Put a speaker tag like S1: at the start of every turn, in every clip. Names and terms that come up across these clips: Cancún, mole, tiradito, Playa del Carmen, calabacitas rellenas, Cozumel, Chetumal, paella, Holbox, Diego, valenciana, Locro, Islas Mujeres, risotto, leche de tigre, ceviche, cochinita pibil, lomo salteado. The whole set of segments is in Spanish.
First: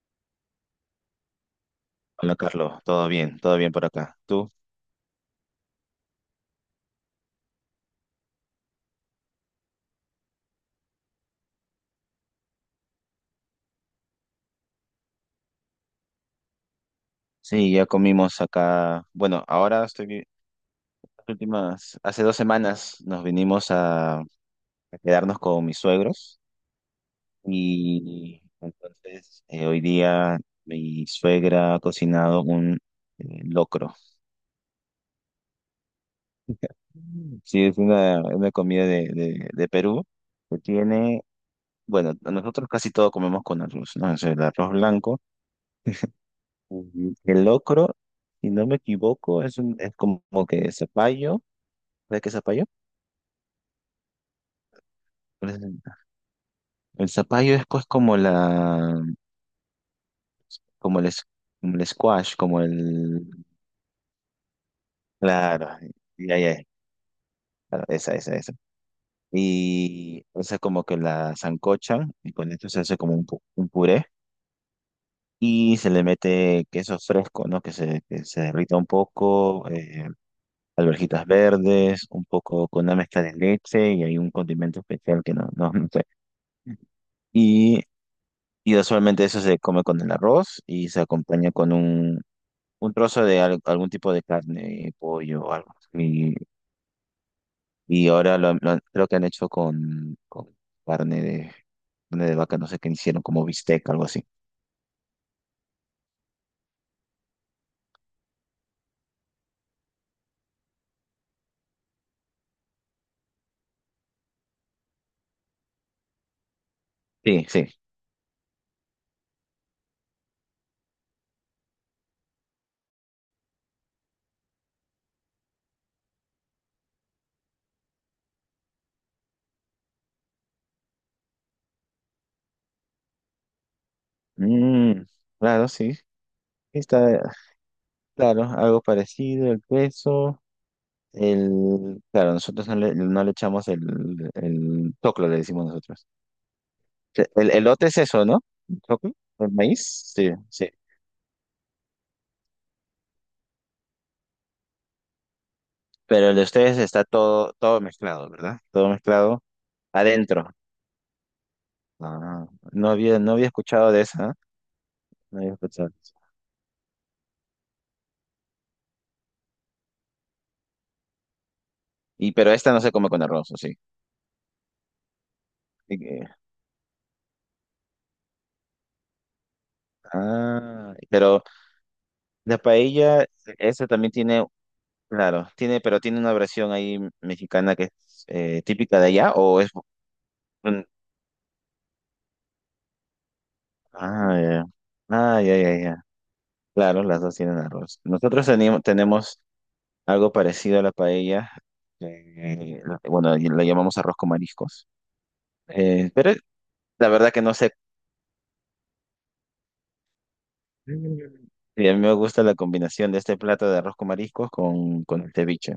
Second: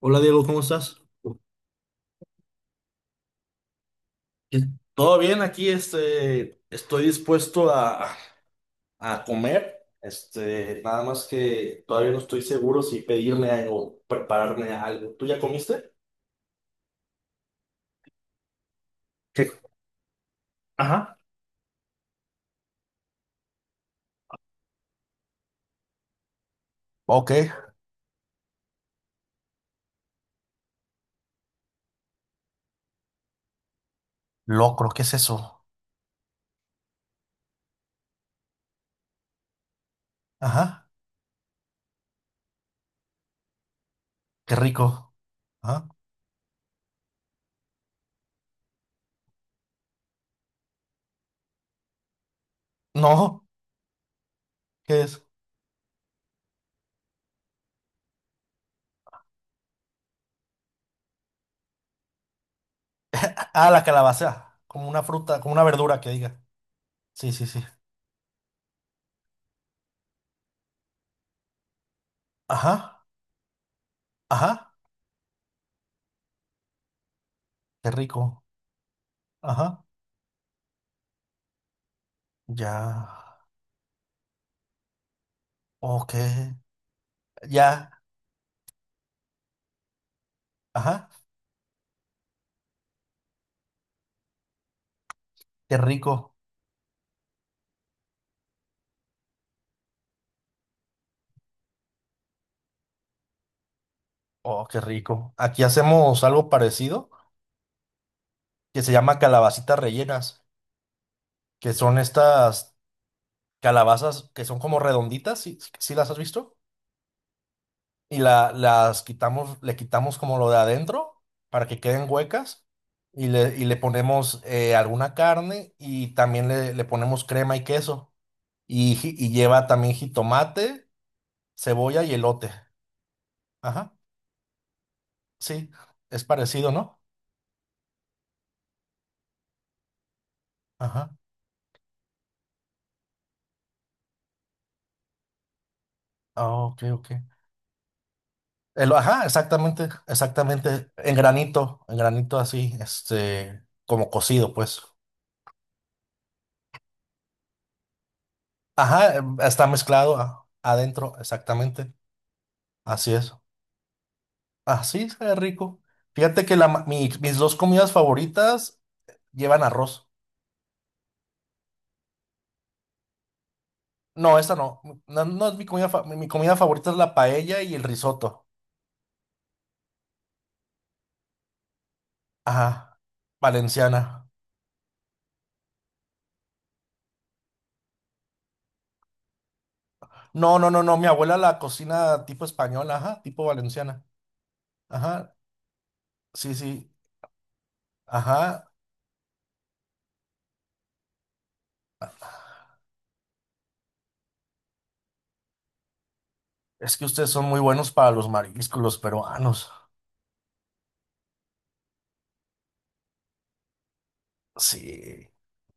S1: Hola Diego, ¿cómo estás?
S2: Hola Carlos, todo bien por acá. ¿Tú?
S1: Pues, todo bien aquí, estoy dispuesto a comer, nada más que todavía no estoy seguro si pedirme algo, prepararme algo. ¿Tú ya comiste?
S2: Sí, ya comimos acá. Bueno,
S1: ¿Qué?
S2: ahora estoy,
S1: Ajá.
S2: las últimas, hace 2 semanas nos vinimos a quedarnos con mis suegros
S1: Ok.
S2: y entonces hoy día mi suegra ha cocinado un locro.
S1: Locro, ¿qué es eso?
S2: Mm. Sí, es una comida de Perú que
S1: Ajá.
S2: tiene, bueno, nosotros casi todo comemos con arroz, ¿no? Es el
S1: Qué
S2: arroz
S1: rico.
S2: blanco.
S1: Ajá.
S2: El locro, si no me equivoco, es como que zapallo. ¿Sabes qué es zapallo?
S1: No, ¿qué es?
S2: Pues, el zapallo es pues como el, es- como el squash, como el,
S1: Ah, la calabaza. Como una fruta, como una
S2: claro,
S1: verdura que
S2: ya,
S1: diga.
S2: ya,
S1: Sí, sí, sí.
S2: claro, esa, esa, esa. Y esa como que la zancochan y con esto se hace
S1: Ajá.
S2: como un puré
S1: Ajá.
S2: y se le mete queso fresco, ¿no? Que
S1: Qué
S2: se, que se
S1: rico.
S2: derrita un poco,
S1: Ajá.
S2: alverjitas verdes, un poco con una mezcla de
S1: Ya.
S2: leche y hay un condimento especial que no, no, no sé.
S1: Ok.
S2: Y,
S1: Ya.
S2: y usualmente eso se come con el arroz y se
S1: Ajá.
S2: acompaña con un trozo de algún tipo de carne, pollo o algo.
S1: Qué rico.
S2: Y ahora creo que han hecho con carne de, carne de vaca, no sé qué hicieron, como bistec, algo así.
S1: Oh, qué rico. Aquí hacemos algo parecido que se llama calabacitas rellenas, que son estas calabazas que son como redonditas, si, si las has visto,
S2: Sí, sí.
S1: y las quitamos, le quitamos como lo de adentro para que queden huecas y le ponemos alguna carne y también le ponemos crema y queso y, lleva también jitomate, cebolla y elote. Ajá,
S2: Mm, claro,
S1: sí,
S2: sí.
S1: es parecido, ¿no?
S2: Está, claro, algo parecido, el queso.
S1: Ajá.
S2: El, claro, nosotros no le echamos el choclo, le decimos nosotros.
S1: Ah, ok, ok.
S2: El elote es eso, ¿no? ¿El choclo?
S1: Ajá,
S2: ¿El
S1: exactamente,
S2: maíz? Sí, sí.
S1: exactamente, en granito así, como cocido, pues.
S2: Pero el de ustedes está todo mezclado, ¿verdad? Todo
S1: Ajá,
S2: mezclado
S1: está mezclado
S2: adentro.
S1: adentro, exactamente,
S2: Ah, no
S1: así
S2: había,
S1: es.
S2: no había escuchado de esa, ¿eh?
S1: Así es
S2: No había
S1: rico.
S2: escuchado.
S1: Fíjate que mis dos comidas favoritas llevan arroz.
S2: Y pero esta no se come con arroz, ¿o sí?
S1: No, esa no, no, no es mi comida,
S2: Y
S1: mi
S2: que-
S1: comida favorita es la paella y el risotto.
S2: Ah, pero la
S1: Ajá,
S2: paella, esa también
S1: valenciana.
S2: tiene, claro, tiene, pero tiene una versión ahí mexicana que es típica de allá,
S1: No, no, no,
S2: un-
S1: no, mi abuela la cocina tipo española, ajá, tipo valenciana.
S2: ah, ya,
S1: Ajá,
S2: ah, ya, ya, ya.
S1: sí, sí,
S2: Claro, las dos tienen arroz. Nosotros
S1: ajá.
S2: tenemos algo parecido a la paella. eh, bueno, la llamamos arroz con mariscos. Pero
S1: Es que
S2: la
S1: ustedes
S2: verdad que
S1: son
S2: no
S1: muy
S2: sé.
S1: buenos para los mariscos, los peruanos.
S2: Mm. Y a mí me gusta la combinación de este plato de arroz con mariscos con
S1: Sí.
S2: el ceviche.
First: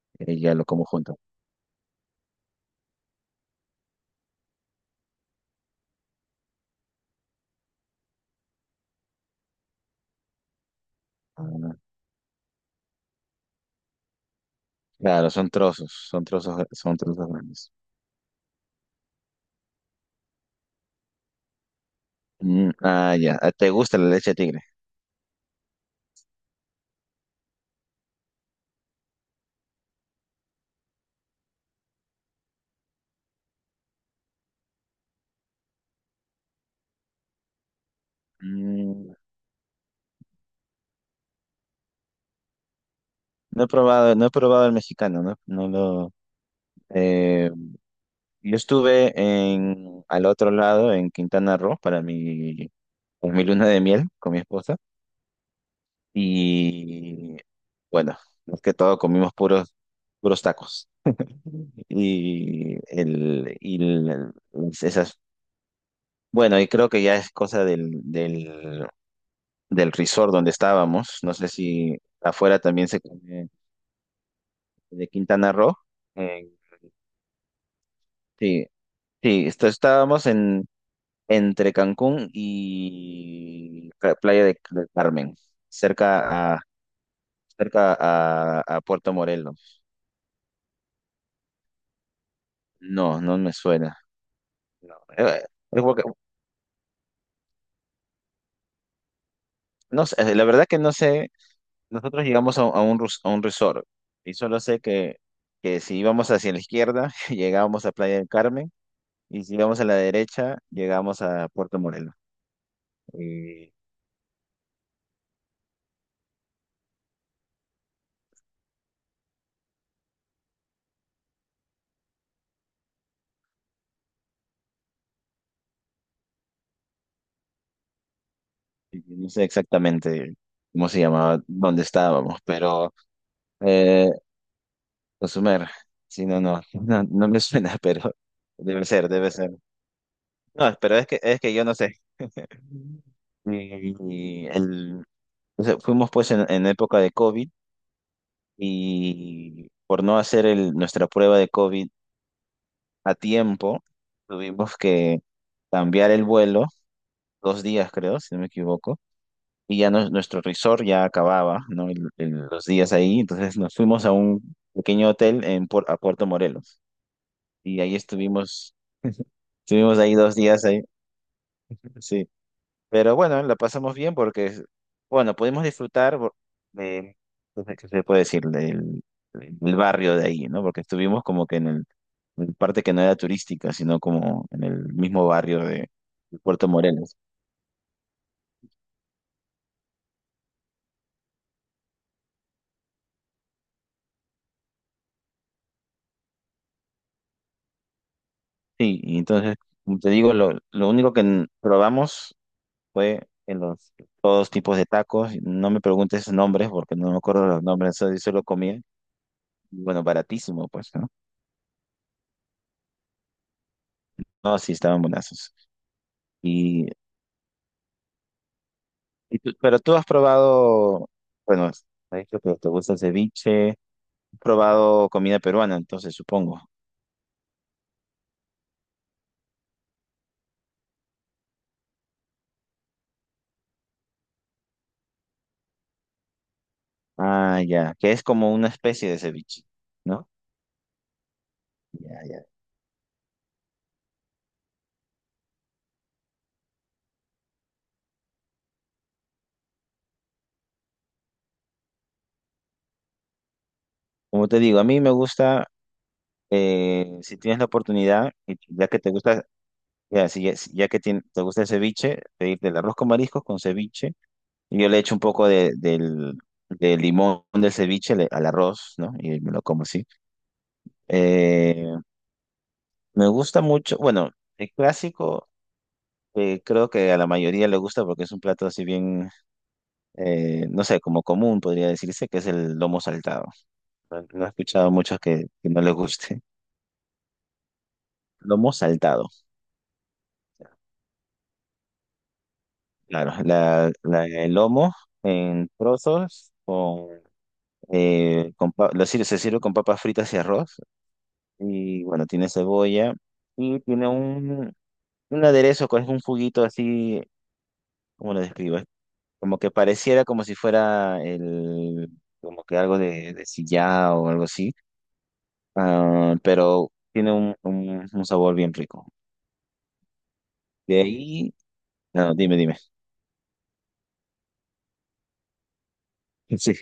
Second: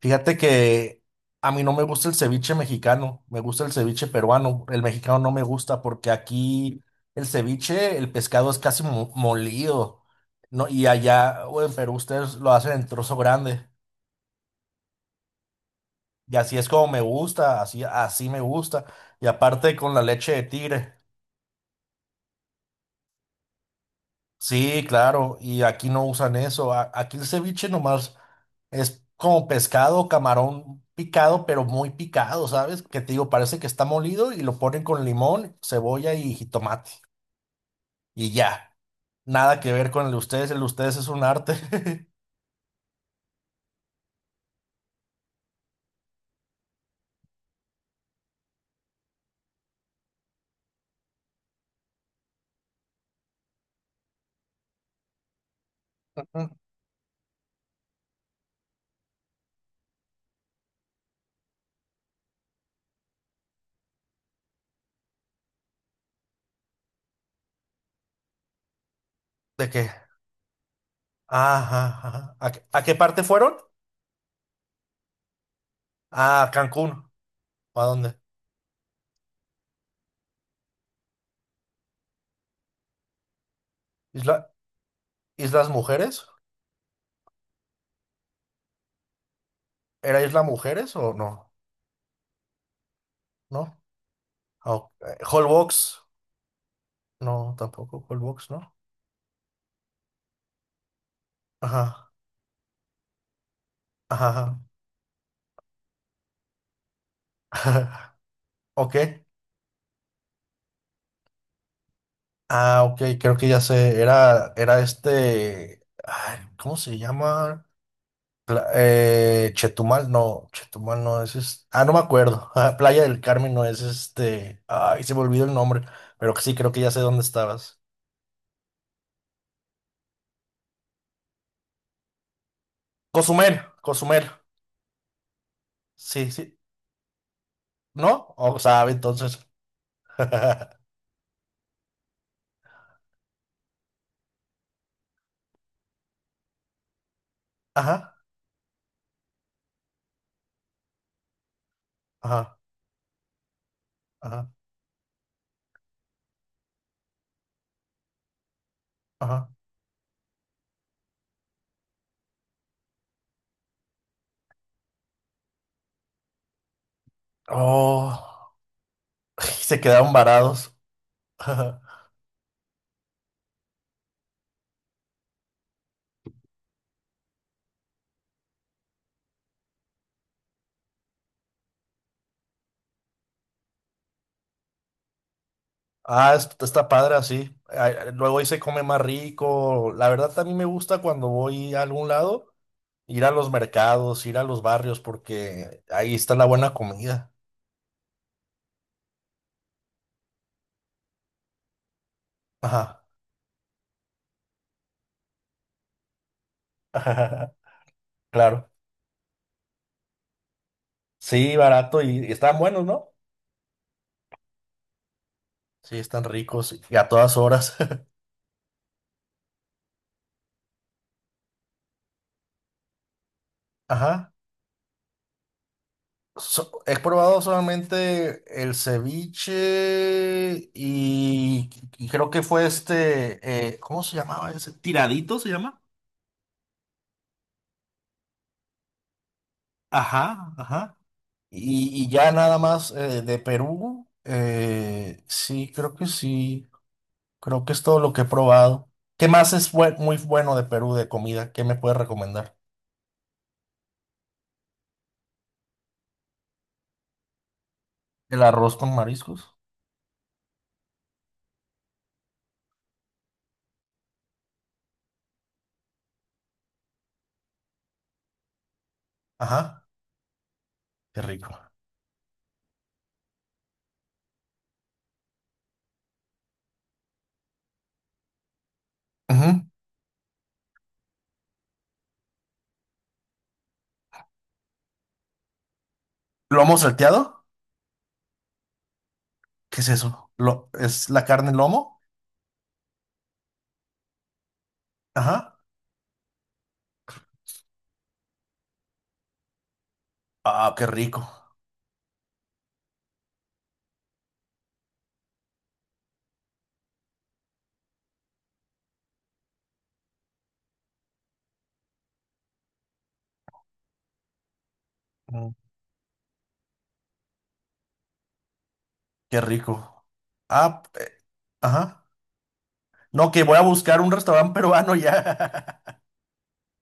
S1: Fíjate
S2: Y ya lo como
S1: que
S2: junto.
S1: a mí no me gusta el ceviche mexicano, me gusta el ceviche peruano. El mexicano no me gusta porque aquí el ceviche, el pescado es casi molido, ¿no? Y allá, o en
S2: Ah,
S1: Perú, ustedes lo hacen en trozo grande.
S2: claro, son trozos, son
S1: Y
S2: trozos,
S1: así es como
S2: son
S1: me
S2: trozos
S1: gusta,
S2: grandes.
S1: así, así me gusta. Y aparte con la leche de tigre.
S2: Mm, ah, ya. Ah, ¿te gusta la leche de tigre?
S1: Sí, claro, y aquí no usan eso. Aquí el ceviche nomás es como pescado, camarón picado, pero muy picado, ¿sabes? Que te digo, parece que está molido y lo ponen con limón, cebolla y jitomate. Y ya,
S2: Mm,
S1: nada que ver con el de ustedes es un arte.
S2: no he probado, no he probado el mexicano, no, no lo. eh, yo estuve en al otro lado, en Quintana Roo, pues, mi luna de miel con mi esposa.
S1: Ujú.
S2: Y bueno, más que todo comimos puros tacos. Y, el, y el- esas, bueno, y creo que ya es cosa del, del,
S1: ¿De qué?
S2: del resort donde estábamos. No sé
S1: Ajá,
S2: si
S1: ajá.
S2: afuera
S1: A
S2: también
S1: qué
S2: se
S1: parte
S2: come
S1: fueron?
S2: de Quintana Roo.
S1: A
S2: Eh,
S1: Cancún. ¿A dónde?
S2: sí, sí, estábamos entre Cancún y Playa
S1: ¿Isla,
S2: del Carmen,
S1: Islas Mujeres?
S2: cerca a, a Puerto Morelos.
S1: ¿Era Isla Mujeres o no?
S2: No, no me
S1: ¿No?
S2: suena.
S1: Ah, ok.
S2: No, es
S1: Holbox.
S2: porque-
S1: No, tampoco Holbox, ¿no?
S2: no sé, la verdad que no sé.
S1: Ajá,
S2: Nosotros llegamos a a un resort y solo
S1: ajá,
S2: sé que si íbamos hacia la izquierda, llegábamos a Playa
S1: ajá.
S2: del Carmen
S1: Ok.
S2: y si íbamos a la derecha, llegábamos a Puerto Morelos.
S1: Ah, ok, creo que ya
S2: Y,
S1: sé. Era, era este. Ay, ¿cómo se llama? Chetumal no es, ah, no me acuerdo. Ah, Playa del Carmen no es este. Ay, se me olvidó el nombre. Pero que sí, creo que ya sé dónde estabas.
S2: y no sé exactamente cómo se llamaba, dónde estábamos, pero
S1: Cozumel,
S2: eh,
S1: Cozumel.
S2: Cozumel, sí,
S1: Sí,
S2: no,
S1: sí.
S2: no, no, no me suena, pero
S1: ¿No? O
S2: debe
S1: sabe,
S2: ser, debe
S1: entonces.
S2: ser. No, pero es que yo no sé. Y, y o sea, fuimos pues en época de COVID
S1: Ajá,
S2: y por no hacer nuestra prueba de COVID
S1: ajá,
S2: a tiempo,
S1: ajá,
S2: tuvimos que cambiar el vuelo, 2 días creo, si no me equivoco,
S1: ajá.
S2: y ya nuestro resort ya acababa, ¿no? Los días ahí, entonces nos fuimos a un pequeño hotel a Puerto Morelos y ahí
S1: Oh,
S2: estuvimos,
S1: se
S2: estuvimos
S1: quedaron
S2: ahí 2 días
S1: varados.
S2: ahí, sí. Pero bueno, la pasamos bien porque, bueno, pudimos disfrutar de, no sé, ¿qué se puede decir? Del barrio de ahí, ¿no? Porque estuvimos como que en parte que no era turística, sino como en el mismo barrio de,
S1: Ah,
S2: de Puerto
S1: está padre
S2: Morelos.
S1: así. Ay, luego ahí se come más rico. La verdad, también me gusta cuando voy a algún lado, ir a los mercados, ir a los barrios, porque ahí está la buena comida.
S2: Sí, y entonces, como te digo, lo único que probamos
S1: Ajá.
S2: fue en los todos tipos de tacos. No me preguntes nombres porque no me acuerdo los nombres, solo
S1: Claro.
S2: comía. Y bueno, baratísimo, pues, ¿no?
S1: Sí, barato y están buenos, ¿no?
S2: No, sí, estaban buenazos.
S1: Sí, están ricos y a todas horas.
S2: Pero tú has probado, bueno, has dicho que te gusta el ceviche, has
S1: Ajá.
S2: probado comida peruana, entonces supongo.
S1: He probado solamente el ceviche y creo que fue este, ¿cómo se llamaba ese? ¿Tiradito se llama?
S2: Ah, ya, que es como una especie de ceviche, ¿no?
S1: Ajá, ajá. Y
S2: Ya,
S1: ya
S2: ya.
S1: nada más de Perú, sí, creo que es todo lo que he probado. ¿Qué más es muy bueno de Perú de comida? ¿Qué me puedes recomendar?
S2: Como te digo, a mí me gusta, si tienes la oportunidad,
S1: El
S2: y
S1: arroz
S2: ya
S1: con
S2: que te gusta,
S1: mariscos.
S2: ya, si, ya, si- te gusta el ceviche, pedirte el arroz con mariscos con ceviche, y yo le echo un poco del limón del ceviche al arroz, ¿no? Y me lo como
S1: Ajá,
S2: así.
S1: qué rico.
S2: Eh, me gusta mucho, bueno, el clásico. Creo que a la mayoría le gusta porque es un plato así bien,
S1: Ujú.
S2: no sé, como común podría decirse, que es el lomo saltado. No, no he escuchado muchos que no les guste.
S1: ¿Lomo salteado?
S2: Lomo saltado,
S1: ¿Qué es eso? ¿Es la carne lomo?
S2: claro. El lomo
S1: Ajá.
S2: en trozos con pa- lo sir- se sirve con papas fritas y
S1: Ah,
S2: arroz.
S1: qué rico.
S2: Y bueno, tiene cebolla y tiene un aderezo con un juguito así, ¿cómo lo describo? Como que pareciera como si fuera como que algo de sillao o algo así,
S1: Mm,
S2: ah, pero tiene un sabor bien rico.
S1: qué rico. Ah,
S2: De
S1: eh,
S2: ahí,
S1: ajá.
S2: no, dime, dime.
S1: No, que voy a buscar un restaurante peruano ya.
S2: Sí.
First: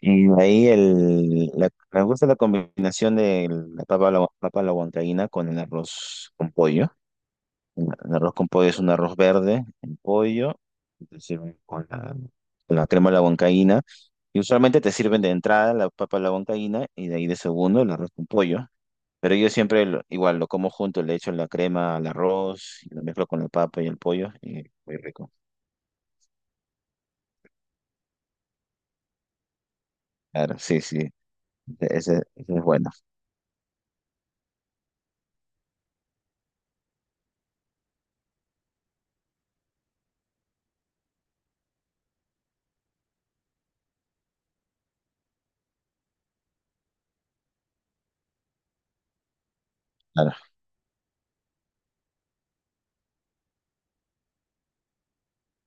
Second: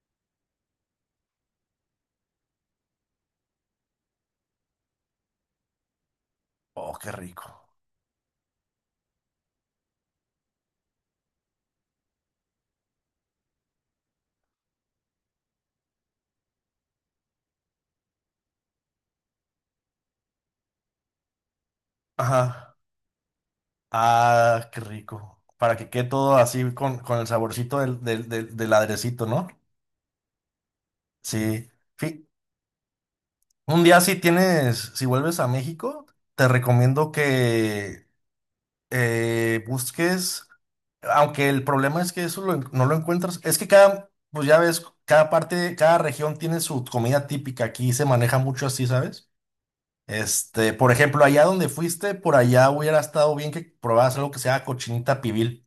S2: Y de ahí me gusta la combinación de papa a la huancaína con el arroz con pollo.
S1: Oh, qué rico.
S2: El arroz con pollo es un arroz verde, el pollo, y te sirven con con la crema de la huancaína. Y usualmente te sirven de entrada la papa a la huancaína y de ahí de segundo el arroz con pollo. Pero yo siempre igual lo como junto, le echo la crema al
S1: Ajá.
S2: arroz, y lo mezclo con la papa y el pollo y
S1: Ah, qué
S2: muy rico.
S1: rico. Para que quede todo así con el saborcito del airecito, ¿no?
S2: Claro, sí, sí,
S1: Sí.
S2: ese,
S1: Fi-
S2: ese es bueno.
S1: Un día si tienes, si vuelves a México, te recomiendo que busques, aunque el problema es que eso no lo encuentras, es que cada, pues ya ves, cada parte, cada región tiene su comida típica, aquí se maneja mucho así, ¿sabes?
S2: Claro.
S1: Este, por ejemplo, allá donde fuiste, por allá hubiera estado bien que probaras algo que sea cochinita pibil.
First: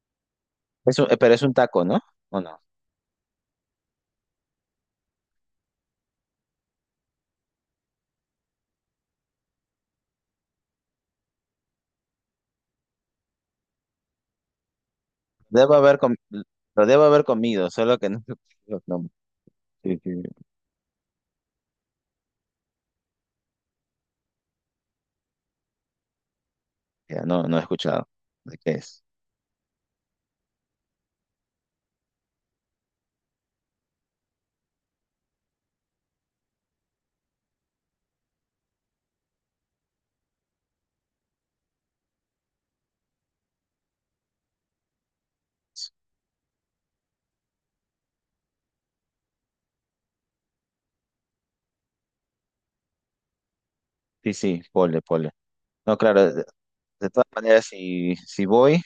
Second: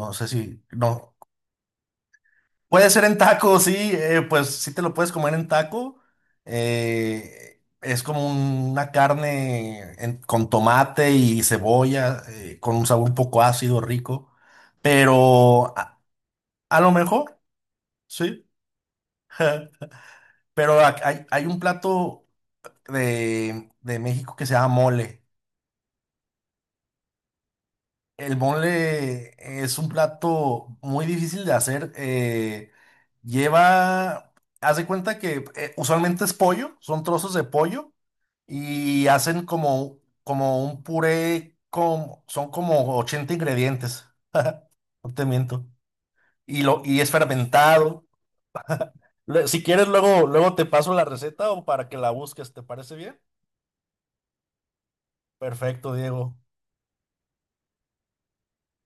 S1: No sé si, no,
S2: Pero es un taco, ¿no? ¿O no?
S1: puede ser en taco, sí, pues sí te lo puedes comer en taco. Es como una carne con tomate y cebolla, con un sabor un poco ácido, rico. Pero
S2: Debo haber com-
S1: a
S2: lo
S1: lo
S2: debo haber
S1: mejor,
S2: comido, solo que no,
S1: sí.
S2: no, sí, sí,
S1: Pero hay, hay un plato de México que se llama mole.
S2: ya no, no he escuchado.
S1: El
S2: ¿De qué es?
S1: mole es un plato muy difícil de hacer. Lleva, Haz de cuenta que usualmente es pollo, son trozos de pollo y hacen como, como un puré con, son como 80 ingredientes, no te miento. Y, y es fermentado. Si quieres, luego, luego te paso la receta o para que la busques, ¿te parece bien?
S2: Sí, sí, pole, pole.
S1: Perfecto,
S2: No,
S1: Diego.
S2: claro, de todas maneras, si voy,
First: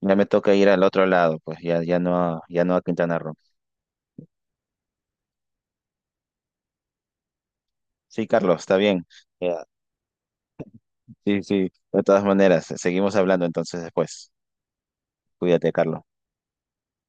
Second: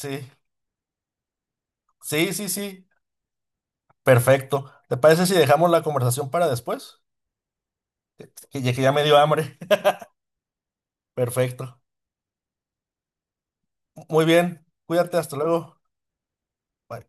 S2: ya me toca ir al otro lado, pues
S1: sí, sí,
S2: ya no a
S1: sí.
S2: Quintana Roo.
S1: Perfecto. ¿Te parece si dejamos la conversación para después?
S2: Sí, Carlos, está
S1: Que ya me
S2: bien.
S1: dio hambre.
S2: Ya, sí, sí,
S1: Perfecto.
S2: de todas maneras, seguimos hablando entonces
S1: Muy
S2: después.
S1: bien. Cuídate, hasta
S2: Cuídate,
S1: luego.
S2: Carlos.
S1: Bye.